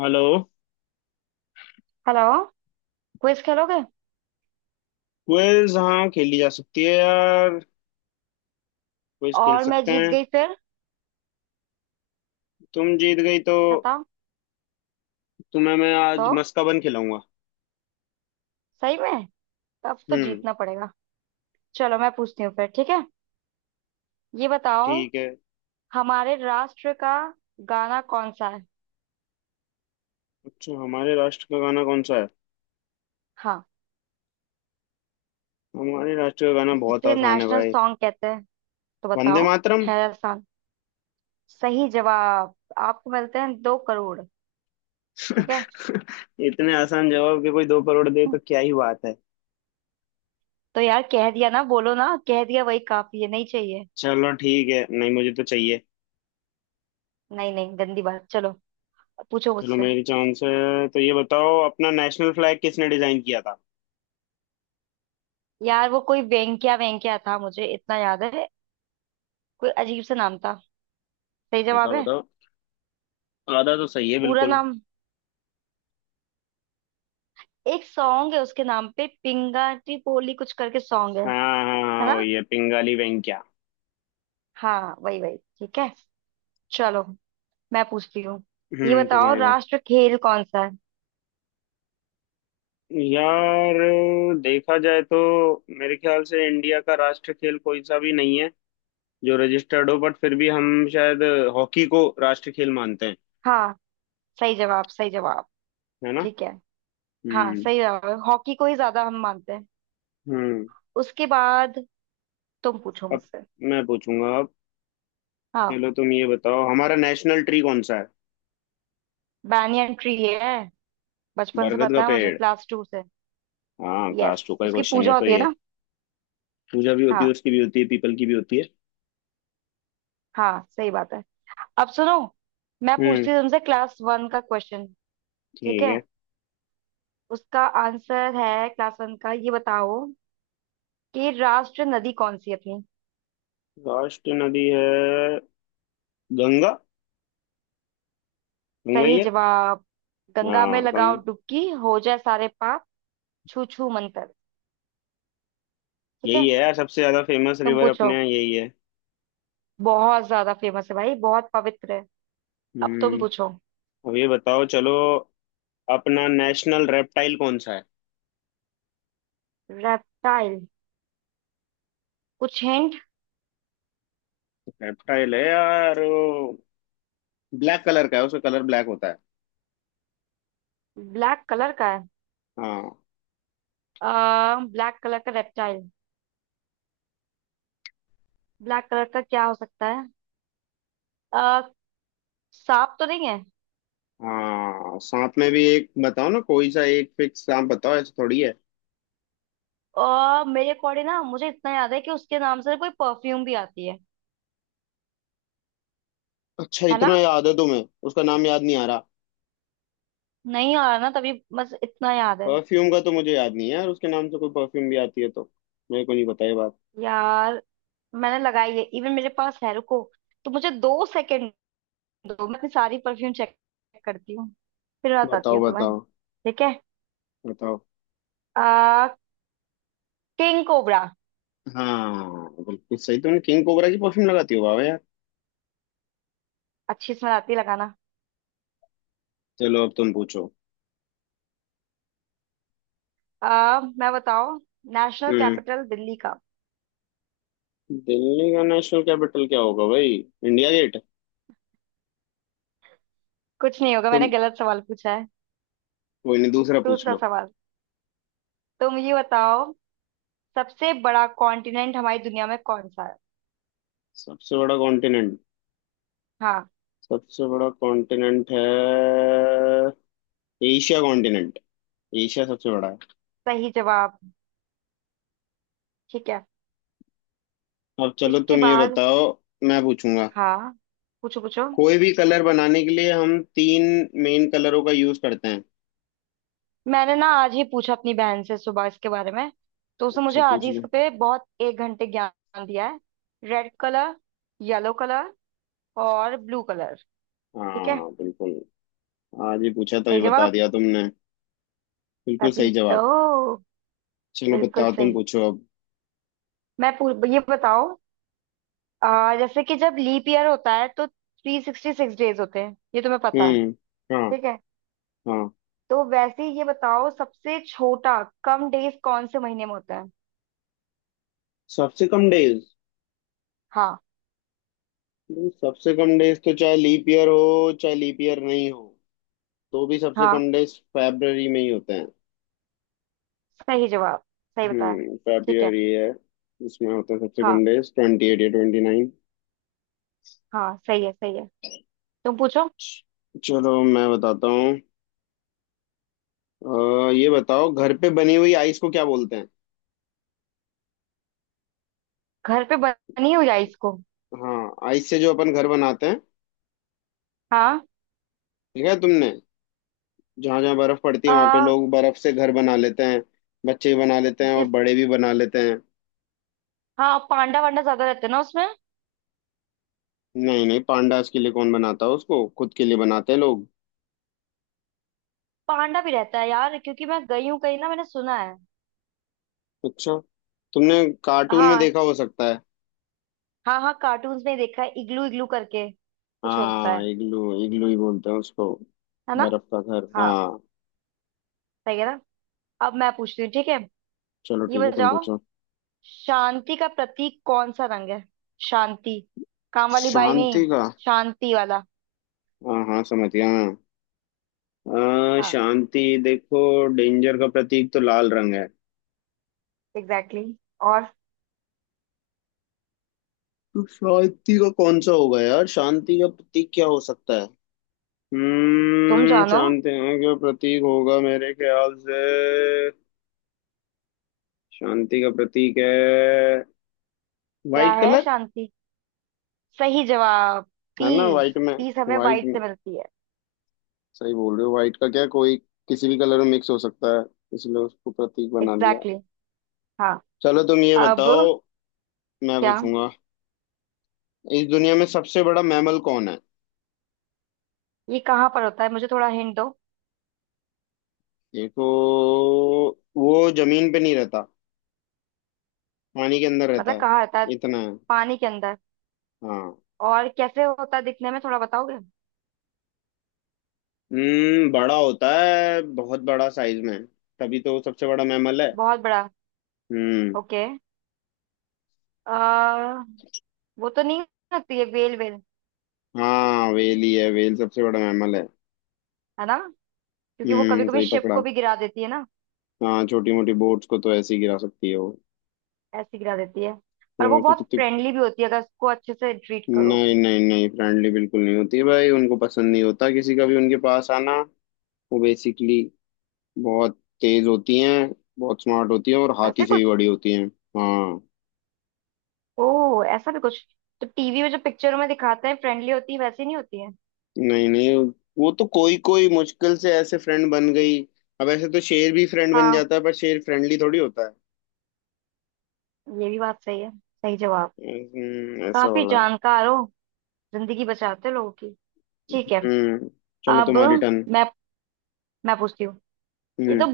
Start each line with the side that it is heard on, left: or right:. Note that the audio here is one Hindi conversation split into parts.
left: हेलो।
right: हेलो। क्विज खेलोगे?
left: क्विज हाँ खेली जा सकती है यार। क्विज खेल
right: और मैं
left: सकते
right: जीत
left: हैं।
right: गई फिर,
left: तुम जीत गई तो
right: बताओ।
left: तुम्हें मैं
right: तो
left: आज मस्काबन खिलाऊंगा।
right: सही में तब तो
left: हम्म।
right: जीतना पड़ेगा। चलो मैं पूछती हूँ फिर, ठीक है। ये बताओ,
left: ठीक है।
right: हमारे राष्ट्र का गाना कौन सा है?
left: अच्छा हमारे राष्ट्र का गाना कौन सा है।
right: हाँ,
left: हमारे राष्ट्र का गाना बहुत
right: जिसे
left: आसान है
right: नेशनल
left: भाई।
right: सॉन्ग कहते हैं, तो
left: वंदे
right: बताओ।
left: मातरम।
right: है आसान। सही जवाब आपको मिलते हैं 2 करोड़। ठीक है।
left: इतने आसान जवाब के कोई 2 करोड़ दे तो
right: हम्म,
left: क्या ही बात है।
right: तो यार, कह दिया ना, बोलो ना, कह दिया वही काफी है, नहीं चाहिए।
left: चलो ठीक है, नहीं मुझे तो चाहिए।
right: नहीं नहीं, गंदी बात। चलो, पूछो
left: चलो
right: मुझसे।
left: मेरी चांस है तो ये बताओ, अपना नेशनल फ्लैग किसने डिजाइन किया था।
right: यार वो कोई वेंक्या वेंक्या था, मुझे इतना याद है। कोई अजीब सा नाम था। सही जवाब
left: बताओ
right: है
left: बताओ। आधा तो सही है
right: पूरा
left: बिल्कुल।
right: नाम। एक सॉन्ग है उसके नाम पे, पिंगाटी पोली कुछ करके सॉन्ग है
left: हाँ हाँ
right: है
left: हाँ,
right: ना?
left: वही है पिंगाली वेंकैया।
right: हाँ वही वही, ठीक है। चलो मैं पूछती हूँ। ये
left: हम्म,
right: बताओ,
left: तुम्हारे में।
right: राष्ट्र खेल कौन सा है?
left: यार देखा जाए तो, मेरे ख्याल से इंडिया का राष्ट्र खेल कोई सा भी नहीं है जो रजिस्टर्ड हो, बट फिर भी हम शायद हॉकी को राष्ट्र खेल मानते हैं।
right: हाँ, सही जवाब, सही जवाब।
left: है ना।
right: ठीक है। हाँ
left: हम्म।
right: सही जवाब है, हॉकी को ही ज्यादा हम मानते हैं।
left: हम्म,
right: उसके बाद तुम पूछो
left: अब
right: मुझसे।
left: मैं पूछूंगा अब।
right: हाँ,
left: चलो तुम ये बताओ, हमारा नेशनल ट्री कौन सा है।
right: बनियन ट्री है, बचपन से
left: बरगद का
right: पता है मुझे
left: पेड़।
right: क्लास 2 से।
left: हाँ
right: यस,
left: क्लास 2 का
right: उसकी
left: क्वेश्चन है
right: पूजा
left: तो
right: होती है
left: ये।
right: ना?
left: पूजा भी होती
right: हाँ,
left: है, उसकी भी होती है, पीपल की भी होती है।
right: हाँ सही बात है। अब सुनो, मैं
left: हम्म।
right: पूछती हूँ तुमसे क्लास 1 का क्वेश्चन। ठीक
left: ठीक
right: है,
left: है।
right: उसका आंसर है क्लास 1 का। ये बताओ कि राष्ट्र नदी कौन सी है अपनी।
left: राष्ट्र नदी है गंगा, गंगा ही
right: सही
left: है।
right: जवाब। गंगा में
left: हाँ कम।
right: लगाओ डुबकी, हो जाए सारे पाप छू छू मंतर। ठीक
left: यही
right: है,
left: है यार, सबसे ज्यादा फेमस
right: तुम
left: रिवर अपने
right: पूछो।
left: यहाँ यही है।
right: बहुत ज्यादा फेमस है भाई, बहुत पवित्र है। अब तुम
left: हम्म।
right: पूछो।
left: अब ये बताओ चलो, अपना नेशनल रेप्टाइल कौन सा है।
right: रेप्टाइल? कुछ हिंट?
left: रेप्टाइल है यार वो, ब्लैक कलर का है, उसका कलर ब्लैक होता है।
right: ब्लैक कलर का है?
left: हाँ।
right: ब्लैक कलर का रेप्टाइल, ब्लैक कलर का क्या हो सकता है? अ, सांप तो नहीं है?
left: हाँ सांप में भी एक बताओ ना, कोई सा एक फिक्स सांप बताओ, ऐसे थोड़ी है।
right: और मेरे अकॉर्डिंग ना, मुझे इतना याद है कि उसके नाम से कोई परफ्यूम भी आती है
left: अच्छा
right: है ना?
left: इतना याद है तुम्हें। उसका नाम याद नहीं आ रहा।
right: नहीं आ रहा ना, तभी बस इतना याद है।
left: परफ्यूम का तो मुझे याद नहीं है यार, उसके नाम से कोई परफ्यूम भी आती है तो मेरे को नहीं पता ये बात।
right: यार मैंने लगाई है, इवन मेरे पास है, रुको। तो मुझे 2 सेकंड दो, मैं अपनी सारी परफ्यूम चेक करती हूँ, फिर बताती
left: बताओ
right: हूँ तुम्हें।
left: बताओ।
right: ठीक है।
left: बताओ।
right: आ, किंग कोबरा।
left: हाँ बिल्कुल सही, तुमने किंग कोबरा की परफ्यूम लगाती हो बाबा यार।
right: अच्छी स्मेल आती है लगाना।
left: चलो अब तुम पूछो।
right: आ, मैं बताओ, नेशनल
left: हम्म,
right: कैपिटल दिल्ली का?
left: दिल्ली का नेशनल कैपिटल क्या होगा भाई, इंडिया गेट।
right: कुछ नहीं होगा,
left: तुम,
right: मैंने गलत सवाल पूछा है।
left: कोई नहीं दूसरा पूछ
right: दूसरा
left: लो।
right: सवाल, तुम ये बताओ, सबसे बड़ा कॉन्टिनेंट हमारी दुनिया में कौन सा है?
left: सबसे बड़ा कॉन्टिनेंट।
right: हाँ,
left: सबसे बड़ा कॉन्टिनेंट है एशिया कॉन्टिनेंट, एशिया सबसे बड़ा है।
right: सही जवाब। ठीक है,
left: अब चलो
right: इसके
left: तुम ये
right: बाद।
left: बताओ। मैं पूछूंगा।
right: हाँ, पूछो पूछो।
left: कोई भी कलर बनाने के लिए हम तीन मेन कलरों का यूज करते हैं।
right: मैंने ना आज ही पूछा अपनी बहन से सुबह इसके बारे में, तो उसने
left: अच्छा
right: मुझे आज
left: पूछ
right: ही
left: लो।
right: इसके पे बहुत 1 घंटे ज्ञान दिया है। रेड कलर, येलो कलर और ब्लू कलर। ठीक है,
left: हाँ बिल्कुल। आज ही पूछा तो ये
right: सही
left: बता
right: जवाब।
left: दिया तुमने। बिल्कुल
right: तभी
left: सही
right: तो।
left: जवाब। चलो
right: बिल्कुल
left: बताओ, तुम
right: सही।
left: पूछो अब।
right: मैं पूछ ये बताओ, जैसे कि जब लीप ईयर होता है तो 366 डेज होते हैं, ये तुम्हें पता है।
left: हम्म। हाँ।
right: ठीक है,
left: हाँ।
right: तो वैसे ही ये बताओ, सबसे छोटा कम डेज कौन से महीने में होता है?
left: सबसे कम डेज।
right: हाँ,
left: सबसे कम डेज तो, चाहे लीप ईयर हो चाहे लीप ईयर नहीं हो, तो भी सबसे
right: हाँ
left: कम डेज फरवरी में ही होते हैं।
right: सही जवाब, सही बताया। ठीक है,
left: फरवरी है। इसमें होता है सबसे
right: हाँ
left: कम डेज 28 या 29।
right: हाँ सही है, सही है। तुम पूछो।
left: चलो मैं बताता हूँ। ये बताओ, घर पे बनी हुई आइस को क्या बोलते हैं।
right: घर पे बनी हुई आइस को?
left: हाँ आइस से जो अपन घर बनाते हैं।
right: हाँ।
left: ठीक है तुमने। जहाँ जहाँ बर्फ पड़ती है वहां पे
right: आ,
left: लोग बर्फ से घर बना लेते हैं। बच्चे भी बना लेते हैं और
right: जिस,
left: बड़े भी बना लेते हैं।
right: हाँ पांडा वांडा ज्यादा रहते हैं ना उसमें?
left: नहीं नहीं, पांडास के लिए कौन बनाता है, उसको खुद के लिए बनाते हैं लोग।
right: पांडा भी रहता है यार, क्योंकि मैं गई हूँ कहीं ना, मैंने सुना है।
left: अच्छा तुमने कार्टून में
right: हाँ,
left: देखा हो सकता है।
right: हाँ हाँ कार्टून्स में देखा है, इग्लू इग्लू करके कुछ होता
left: हाँ
right: है
left: इग्लू इग्लू ही बोलते हैं उसको।
right: है ना?
left: बर्फ का घर
right: हाँ,
left: हाँ।
right: सही है ना? अब मैं पूछती हूँ, ठीक है।
left: चलो
right: ये
left: ठीक है तुम
right: बताओ,
left: पूछो।
right: शांति का प्रतीक कौन सा रंग है? शांति, काम वाली बाई नहीं,
left: शांति का।
right: शांति वाला।
left: हाँ हाँ समझ गया हाँ।
right: हाँ,
left: शांति देखो, डेंजर का प्रतीक तो लाल रंग है,
right: एग्जैक्टली exactly। और,
left: तो शांति का कौन सा होगा यार, शांति का प्रतीक क्या हो सकता है।
right: तुम जानो।
left: शांति का प्रतीक होगा मेरे ख्याल से, शांति का प्रतीक है
right: क्या
left: वाइट
right: है
left: कलर।
right: शांति? सही जवाब,
left: है ना,
right: पीस।
left: वाइट में।
right: पीस हमें
left: वाइट
right: वाइट
left: में
right: से मिलती है।
left: सही बोल रहे हो, वाइट का क्या, कोई किसी भी कलर में मिक्स हो सकता है, इसलिए उसको प्रतीक बना दिया।
right: Exactly exactly। हाँ,
left: चलो तुम ये
right: अब
left: बताओ। मैं
right: क्या?
left: पूछूंगा। इस दुनिया में सबसे बड़ा मैमल कौन है।
right: ये कहाँ पर होता है, मुझे थोड़ा हिंट दो।
left: देखो, वो जमीन पे नहीं रहता, पानी के अंदर रहता
right: मतलब
left: है।
right: कहाँ रहता है?
left: इतना है।
right: पानी के अंदर?
left: हाँ।
right: और कैसे होता है दिखने में, थोड़ा बताओगे?
left: बड़ा होता है, बहुत बड़ा साइज में, तभी तो वो सबसे बड़ा मैमल है।
right: बहुत बड़ा?
left: हम्म।
right: ओके। आ, वो तो नहीं होती है, वेल वेल?
left: हाँ वेल ही है, वेल सबसे बड़ा मैमल है।
right: है ना, क्योंकि वो कभी कभी
left: सही
right: शिप
left: पकड़ा।
right: को भी गिरा देती है ना।
left: हाँ छोटी मोटी बोट्स को तो ऐसे ही गिरा सकती है वो।
right: ऐसे गिरा देती है। पर वो
left: तो
right: बहुत
left: कितनी।
right: फ्रेंडली भी होती है अगर उसको अच्छे से ट्रीट करो।
left: नहीं नहीं नहीं, फ्रेंडली बिल्कुल नहीं होती है भाई, उनको पसंद नहीं होता किसी का भी उनके पास आना। वो बेसिकली बहुत तेज होती हैं, बहुत स्मार्ट होती हैं, और हाथी
right: ऐसे
left: से भी
right: कुछ?
left: बड़ी होती हैं। हाँ।
right: ओ ऐसा भी कुछ? तो टीवी में जो पिक्चरों में दिखाते हैं फ्रेंडली होती है, वैसी नहीं होती है।
left: नहीं नहीं, वो तो कोई कोई मुश्किल से ऐसे फ्रेंड बन गई। अब ऐसे तो शेर भी फ्रेंड बन
right: हाँ,
left: जाता है, पर शेर फ्रेंडली थोड़ी होता है।
right: ये भी बात सही है, सही जवाब।
left: ऐसा
right: काफी
left: वाला।
right: जानकार हो, जिंदगी बचाते हो लोगों की। ठीक है।
left: हम्म चलो
right: अब
left: तुम्हारी टर्न।
right: मैं मैं पूछती हूँ। ये तो
left: हम्म।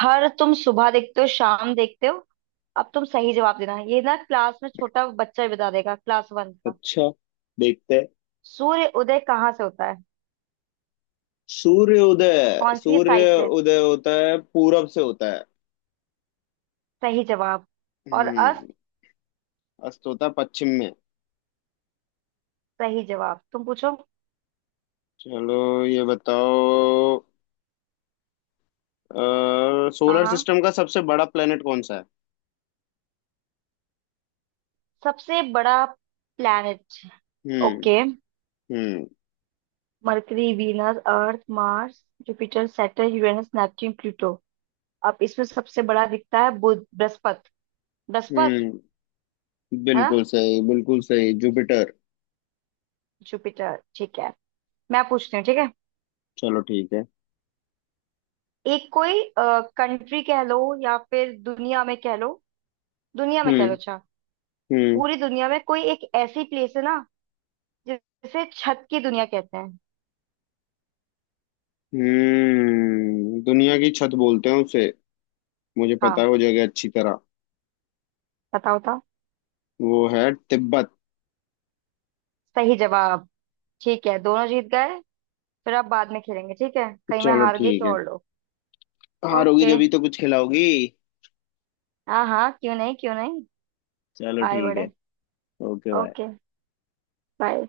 right: हर, तुम सुबह देखते हो, शाम देखते हो। अब तुम सही जवाब देना, ये ना क्लास में छोटा बच्चा ही बता देगा, क्लास 1 का।
left: अच्छा देखते हैं।
right: सूर्य उदय कहाँ से होता है?
left: सूर्य उदय
right: कौन सी
left: सूर्य
right: साइड से?
left: उदय होता है, पूरब से होता है।
right: सही जवाब। और
left: हम्म।
right: अस्त?
left: अस्त होता है पश्चिम में।
right: सही जवाब। तुम पूछो।
left: चलो ये बताओ,
right: हाँ
left: सोलर
right: हाँ,
left: सिस्टम का सबसे बड़ा प्लेनेट कौन सा है।
right: सबसे बड़ा प्लैनेट।
left: हम्म।
right: ओके।
left: हम्म।
right: Mercury, Venus, Earth, Mars, Jupiter, Saturn, Uranus, Neptune, Pluto. अब इसमें सबसे बड़ा दिखता है, बुध, बृहस्पति। बृहस्पति,
left: हम्म
right: है ना?
left: बिल्कुल सही, बिल्कुल सही, जुपिटर।
right: जुपिटर, ठीक है। मैं पूछती हूँ, ठीक है।
left: चलो ठीक है।
right: एक कोई कंट्री कह लो, या फिर दुनिया में कह लो। दुनिया में कह लो,
left: हम्म।
right: अच्छा।
left: हम्म।
right: पूरी दुनिया में कोई एक ऐसी प्लेस है ना, जिसे छत की दुनिया कहते हैं।
left: दुनिया की छत बोलते हैं उसे, मुझे पता
right: हाँ,
left: है वो जगह अच्छी तरह।
right: बताओ था।
left: वो है तिब्बत।
right: सही जवाब। ठीक है, दोनों जीत गए। फिर आप बाद में खेलेंगे, ठीक है? कहीं मैं
left: चलो
right: हार गई
left: ठीक
right: तो
left: है।
right: और लो।
left: हारोगी
right: ओके।
left: जब ही तो कुछ खिलाओगी।
right: हाँ हाँ, क्यों नहीं क्यों नहीं।
left: चलो
right: आए
left: ठीक
right: बड़े।
left: है। Okay bye.
right: Okay bye.